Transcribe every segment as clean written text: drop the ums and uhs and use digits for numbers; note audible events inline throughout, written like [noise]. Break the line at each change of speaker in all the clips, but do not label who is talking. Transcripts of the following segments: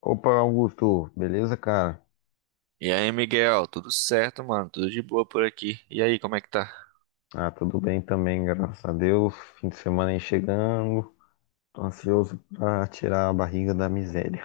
Opa, Augusto, beleza, cara?
E aí, Miguel, tudo certo, mano? Tudo de boa por aqui. E aí, como é que tá?
Ah, tudo bem também, graças a Deus. Fim de semana aí chegando. Tô ansioso pra tirar a barriga da miséria.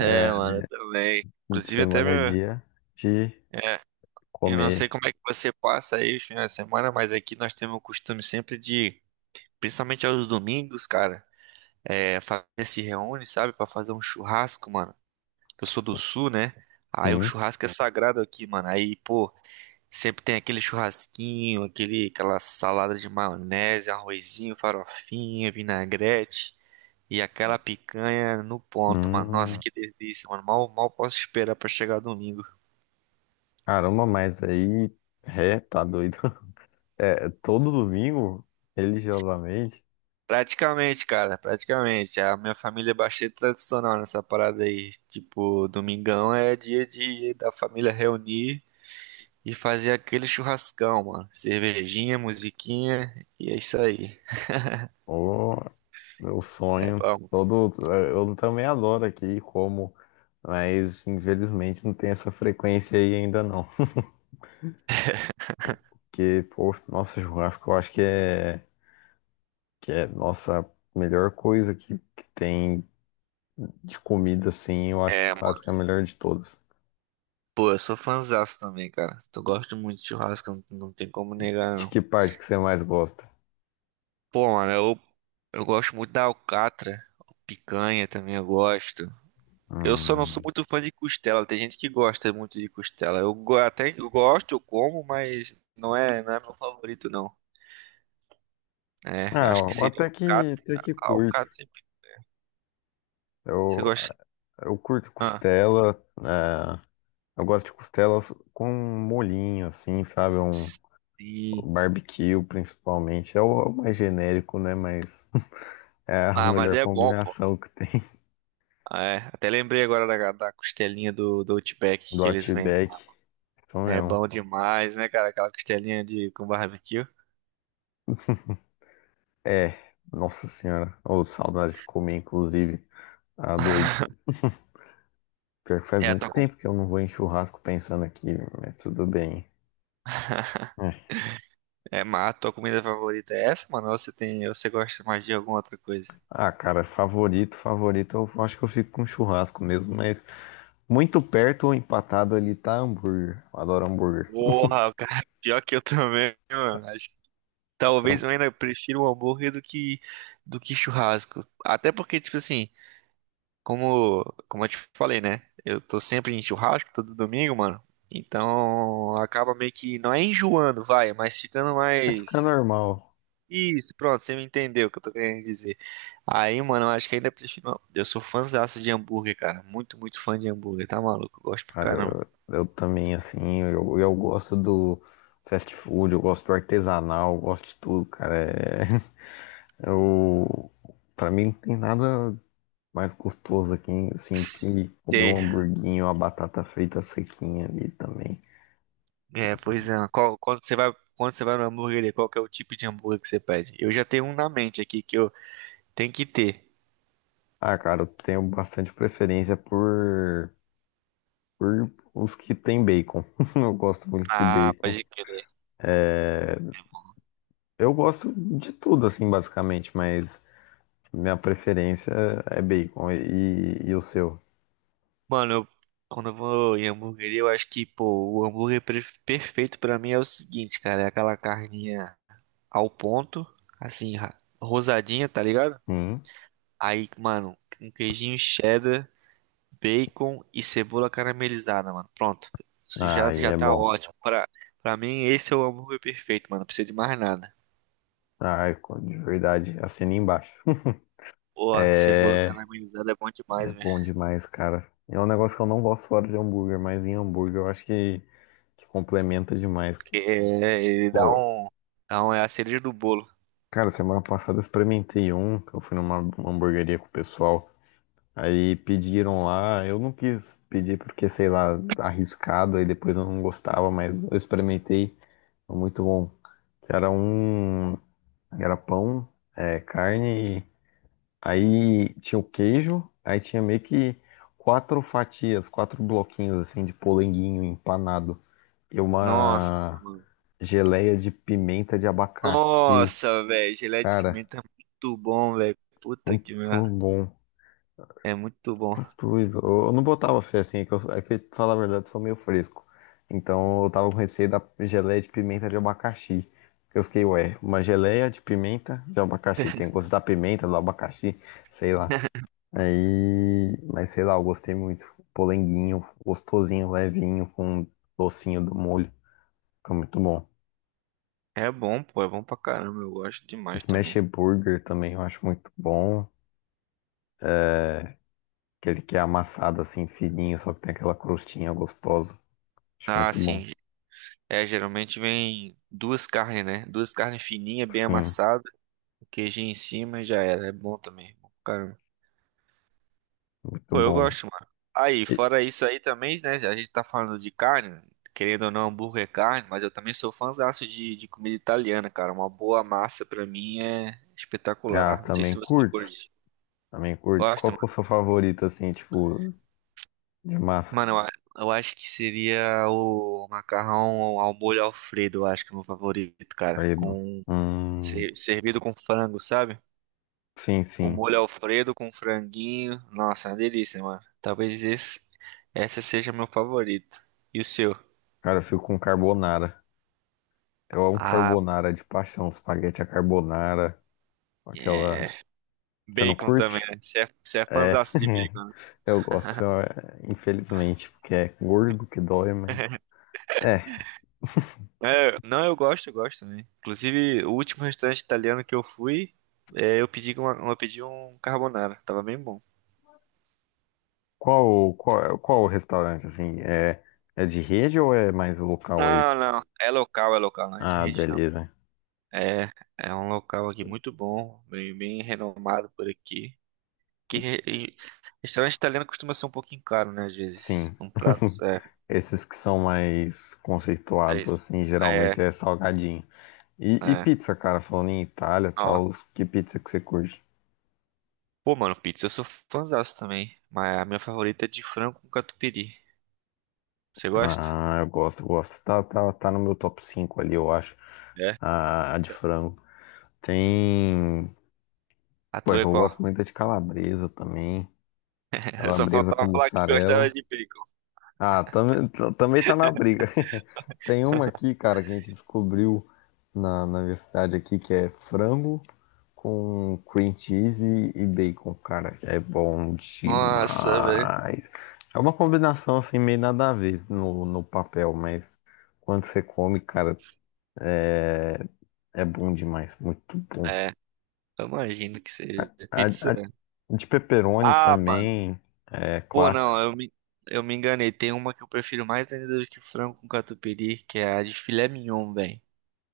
É,
mano, eu também.
Fim de
Inclusive, até
semana é
meu.
dia de
É, eu não sei
comer,
como é que você passa aí os finais de semana, mas aqui nós temos o costume sempre de, principalmente aos domingos, cara, é, a família se reúne, sabe, pra fazer um churrasco, mano. Eu sou do sul, né? Aí o
sim.
churrasco é sagrado aqui, mano. Aí, pô, sempre tem aquele churrasquinho, aquele, aquela salada de maionese, arrozinho, farofinha, vinagrete e aquela picanha no ponto, mano. Nossa,
Hum,
que delícia, mano. Mal posso esperar pra chegar domingo.
caramba, mas aí, tá doido. [laughs] É, todo domingo, religiosamente,
Praticamente, cara, praticamente. A minha família é bastante tradicional nessa parada aí. Tipo, domingão é dia de da família reunir e fazer aquele churrascão, mano. Cervejinha, musiquinha e é isso aí.
ô, meu
É
sonho,
bom.
todo, eu também adoro aqui como, mas infelizmente não tem essa frequência aí ainda não. Que, pô, nossa, churrasco eu acho que é nossa melhor coisa que tem de comida, assim. Eu acho que
É, mano.
churrasco é a melhor de todas.
Pô, eu sou fãzaço também, cara. Eu gosto muito de churrasco, não tem como negar,
De
não.
que parte que você mais gosta?
Pô, mano, eu gosto muito da alcatra, picanha também eu gosto. Eu só não sou
Hum.
muito fã de costela, tem gente que gosta muito de costela. Até que eu gosto, eu como, mas não é meu favorito, não. É,
Ah,
acho que seria alcatra,
até que curto.
alcatra. Você
Eu,
gosta?
eu curto
Ah,
costela. é, eu gosto de costela com molhinho, assim, sabe? Um
sim.
barbecue, principalmente. É o mais genérico, né? Mas é a
Ah, mas
melhor
é bom, pô.
combinação que tem. [laughs]
Ah, é, até lembrei agora da costelinha do Outback
Do
que eles vendem.
Outback. Então,
É
eu.
bom demais, né, cara? Aquela costelinha de com barbecue.
É, nossa senhora. Ô, saudade de comer, inclusive. Ah, doido. Pior que faz
É a
muito
tua, com-
tempo que eu não vou em churrasco pensando aqui, mas tudo bem.
[laughs]
É.
É, mas a tua comida favorita é essa, mano? Ou você tem, ou você gosta mais de alguma outra coisa?
Ah, cara, favorito, favorito. Eu acho que eu fico com churrasco mesmo, mas muito perto ou empatado ali tá hambúrguer. Eu adoro hambúrguer.
Porra, [laughs] cara, pior que eu também, mano. Acho que talvez
Então,
eu ainda prefira o hambúrguer do que churrasco. Até porque, tipo assim, como como eu te falei, né? Eu tô sempre em churrasco todo domingo, mano. Então acaba meio que não é enjoando, vai, mas ficando
vai ficar
mais.
normal.
Isso, pronto, você me entendeu o que eu tô querendo dizer. Aí, mano, eu acho que ainda prefiro. Não, eu sou fãzaço de hambúrguer, cara. Muito, muito fã de hambúrguer, tá maluco? Eu gosto pra
Cara,
caramba.
eu também, assim, eu gosto do fast food, eu gosto do artesanal, eu gosto de tudo, cara. É, [laughs] eu, pra mim não tem nada mais gostoso aqui, hein? Assim, do que comer um
Sei.
hamburguinho, uma batata frita sequinha ali também.
É, pois é. Quando você vai na hambúrgueria, qual que é o tipo de hambúrguer que você pede? Eu já tenho um na mente aqui que eu tenho que ter.
Ah, cara, eu tenho bastante preferência por os que tem bacon. [laughs] Eu gosto muito de
Ah,
bacon.
pode crer.
É, eu gosto de tudo, assim, basicamente, mas minha preferência é bacon. E o seu?
Mano, quando eu vou em hambúrgueria, eu acho que, pô, o hambúrguer perfeito pra mim é o seguinte, cara, é aquela carninha ao ponto, assim, rosadinha, tá ligado?
Hum?
Aí, mano, um queijinho cheddar, bacon e cebola caramelizada, mano. Pronto. Isso já,
Ai,
já
é
tá
bom.
ótimo. Pra mim, esse é o hambúrguer perfeito, mano. Não precisa de mais nada.
Ai, de verdade, assina embaixo. [laughs]
Pô, cebola
É,
caramelizada é bom
é
demais, velho.
bom demais, cara. É um negócio que eu não gosto fora de hambúrguer, mas em hambúrguer eu acho que complementa demais.
Que é, ele dá
Pô,
um, dá um. É a cereja do bolo.
cara, semana passada eu experimentei um, que eu fui numa hamburgueria com o pessoal. Aí pediram lá, eu não quis pedir porque, sei lá, arriscado, aí depois eu não gostava, mas eu experimentei, foi muito bom. Que era um, era pão, é, carne. Aí tinha o queijo, aí tinha meio que quatro fatias, quatro bloquinhos assim de polenguinho empanado e
Nossa,
uma
mano.
geleia de pimenta de abacaxi.
Nossa, velho. Geleia de
Cara,
pimenta é muito bom, velho. Puta
muito
que merda.
bom.
É muito bom.
Tudo. Eu não botava fé assim, é que, eu, é que, pra falar a verdade, eu sou meio fresco. Então eu tava com receio da geleia de pimenta de abacaxi. Eu fiquei, ué, uma geleia de pimenta de abacaxi. Tem gosto da pimenta, do abacaxi, sei lá. Aí, mas sei lá, eu gostei muito. Polenguinho, gostosinho, levinho, com um docinho do molho. Fica muito bom.
É bom, pô. É bom pra caramba. Eu gosto demais
Smash
também.
Burger também eu acho muito bom. Aquele que é amassado assim, fininho, só que tem aquela crostinha gostosa. Acho
Ah,
muito bom.
sim. É, geralmente vem duas carnes, né? Duas carnes fininhas, bem
Sim,
amassadas, queijinho em cima e já era. É bom também. É bom pra caramba.
muito
Pô, eu
bom.
gosto, mano. Aí,
E-
fora isso aí também, né? A gente tá falando de carne, querendo ou não, hambúrguer é carne, mas eu também sou fãzaço de comida italiana, cara. Uma boa massa pra mim é
ah,
espetacular. Não sei se
também
você
curto.
curte.
Também curto. Qual
Gosta,
que é o
mano?
seu favorito, assim, tipo, de massa?
Mano, eu acho que seria o macarrão ao molho Alfredo, eu acho que é o meu favorito, cara.
Querido?
Com,
Hum,
ser- servido com frango, sabe?
sim,
O
sim.
molho Alfredo com franguinho. Nossa, uma delícia, mano. Talvez esse, essa seja meu favorito. E o seu?
Cara, eu fico com carbonara. Eu amo
Ah,
carbonara de paixão. Espaguete à carbonara.
é.
Aquela. Você não
Bacon também,
curte?
né? Você é
É.
fãzaço de
[laughs]
bacon, né?
Eu gosto, é, infelizmente, porque é gordo que dói, mas. É.
Não, eu gosto, também. Inclusive, o último restaurante italiano que eu fui, eu pedi uma, eu pedi um carbonara. Tava bem bom.
Qual o restaurante, assim? É, é de rede ou é mais local aí?
Não, não. É local, não é de
Ah,
rede, não.
beleza.
É, é um local aqui muito bom, bem, bem renomado por aqui. E restaurante italiano costuma ser um pouquinho caro, né? Às vezes.
Sim.
Um prato.
[laughs]
É,
Esses que são mais
é
conceituados,
isso.
assim, geralmente
É,
é salgadinho. E
é.
pizza, cara, falando em Itália e
Ó.
tal, que pizza que você curte?
Pô, mano, pizza eu sou fãzaço também. Mas a minha favorita é de frango com catupiry. Você gosta?
Ah, eu gosto, eu gosto. Tá no meu top 5 ali, eu acho.
É.
A de frango. Tem.
A
Pô, é
tua
que
é
eu gosto
qual?
muito de calabresa também.
[laughs] Só
Calabresa com
faltava falar que gostava
mussarela.
de bacon.
Ah, também, também tá na briga. [laughs] Tem uma aqui, cara, que a gente descobriu na universidade aqui, que é frango com cream cheese e bacon, cara. É bom
Nossa, velho.
demais. É uma combinação assim, meio nada a ver no papel, mas quando você come, cara, é, é bom demais. Muito bom.
É, eu imagino que seja.
A,
Pizza.
a de pepperoni
Ah, mano.
também é
Pô,
clássica.
não, eu me enganei. Tem uma que eu prefiro mais ainda do que frango com catupiry, que é a de filé mignon, velho.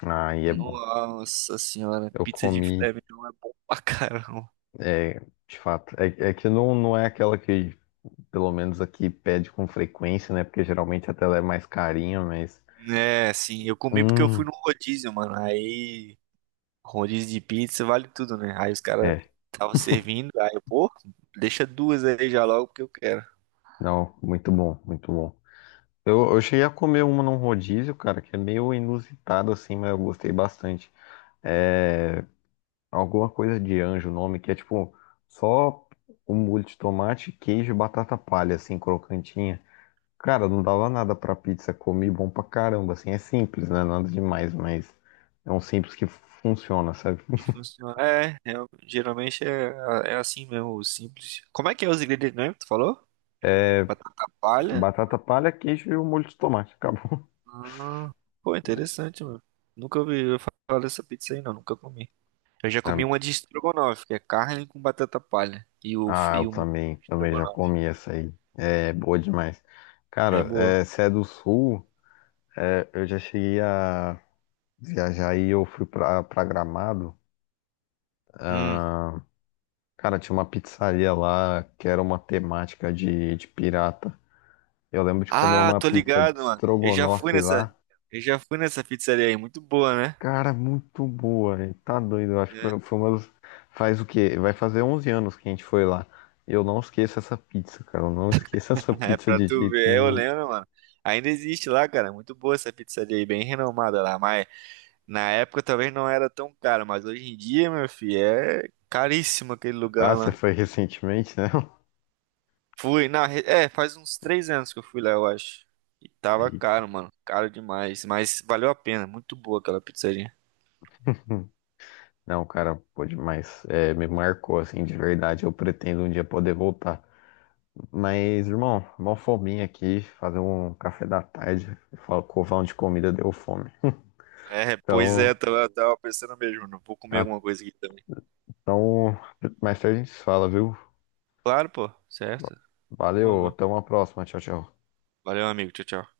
Aí é bom.
Nossa senhora,
Eu
pizza de
comi,
filé mignon é bom pra caramba.
é, de fato. É, é que não é aquela que, pelo menos aqui, pede com frequência, né? Porque geralmente até ela é mais carinha, mas.
É, sim, eu comi porque eu fui
Hum,
no rodízio, mano. Aí, rodízio de pizza vale tudo, né? Aí os caras
é.
estavam servindo, aí eu, pô, deixa duas aí já logo porque eu quero.
Não, muito bom, muito bom. Eu cheguei a comer uma num rodízio, cara, que é meio inusitado assim, mas eu gostei bastante. É alguma coisa de anjo, o nome, que é tipo só um molho de tomate, queijo e batata palha, assim, crocantinha. Cara, não dava nada pra pizza, comi bom pra caramba, assim, é simples, né? Nada demais, mas é um simples que funciona, sabe?
E funciona. É, geralmente é assim mesmo, simples. Como é que é os ingredientes mesmo? Que tu falou? Batata palha?
Batata palha, queijo e o molho de tomate, acabou.
Ah, pô, interessante, mano. Nunca ouvi falar dessa pizza aí, não. Nunca comi. Eu já comi uma
[laughs]
de estrogonofe, que é carne com batata palha. E o,
Ah,
e
eu
o molho
também,
de
também já
estrogonofe.
comi essa aí, é boa demais.
É
Cara,
boa.
é, se é do Sul, é, eu já cheguei a viajar e eu fui pra Gramado.
Hum.
Ah, cara, tinha uma pizzaria lá que era uma temática de pirata. Eu lembro de comer
Ah,
uma
tô
pizza de
ligado, mano. Eu já fui
estrogonofe
nessa.
lá.
Eu já fui nessa pizzaria aí. Muito boa, né?
Cara, muito boa, velho. Tá doido. Eu acho que
É,
foi uma das... Faz o quê? Vai fazer 11 anos que a gente foi lá. Eu não esqueço essa pizza, cara. Eu não esqueço essa
[laughs] é
pizza
pra
de
tu
jeito
ver. Eu
nenhum.
lembro, mano. Ainda existe lá, cara. Muito boa essa pizzaria aí. Bem renomada lá. Mas na época talvez não era tão cara. Mas hoje em dia, meu filho, é caríssimo aquele
Ah,
lugar
você
lá.
foi recentemente, né?
Fui, faz uns 3 anos que eu fui lá, eu acho. E
[laughs]
tava
Eita.
caro, mano, caro demais, mas valeu a pena, muito boa aquela pizzaria.
Não, cara, pô, demais. É, me marcou, assim, de verdade. Eu pretendo um dia poder voltar. Mas, irmão, mó fominha aqui. Fazer um café da tarde. Fal- covão de comida deu fome.
É, pois é,
Então,
tava pensando mesmo, não vou comer
a-
alguma coisa aqui também.
então, mais tarde a gente se fala, viu?
Claro, pô, certo,
Valeu,
demorou.
até uma próxima. Tchau, tchau.
Valeu, amigo, tchau, tchau.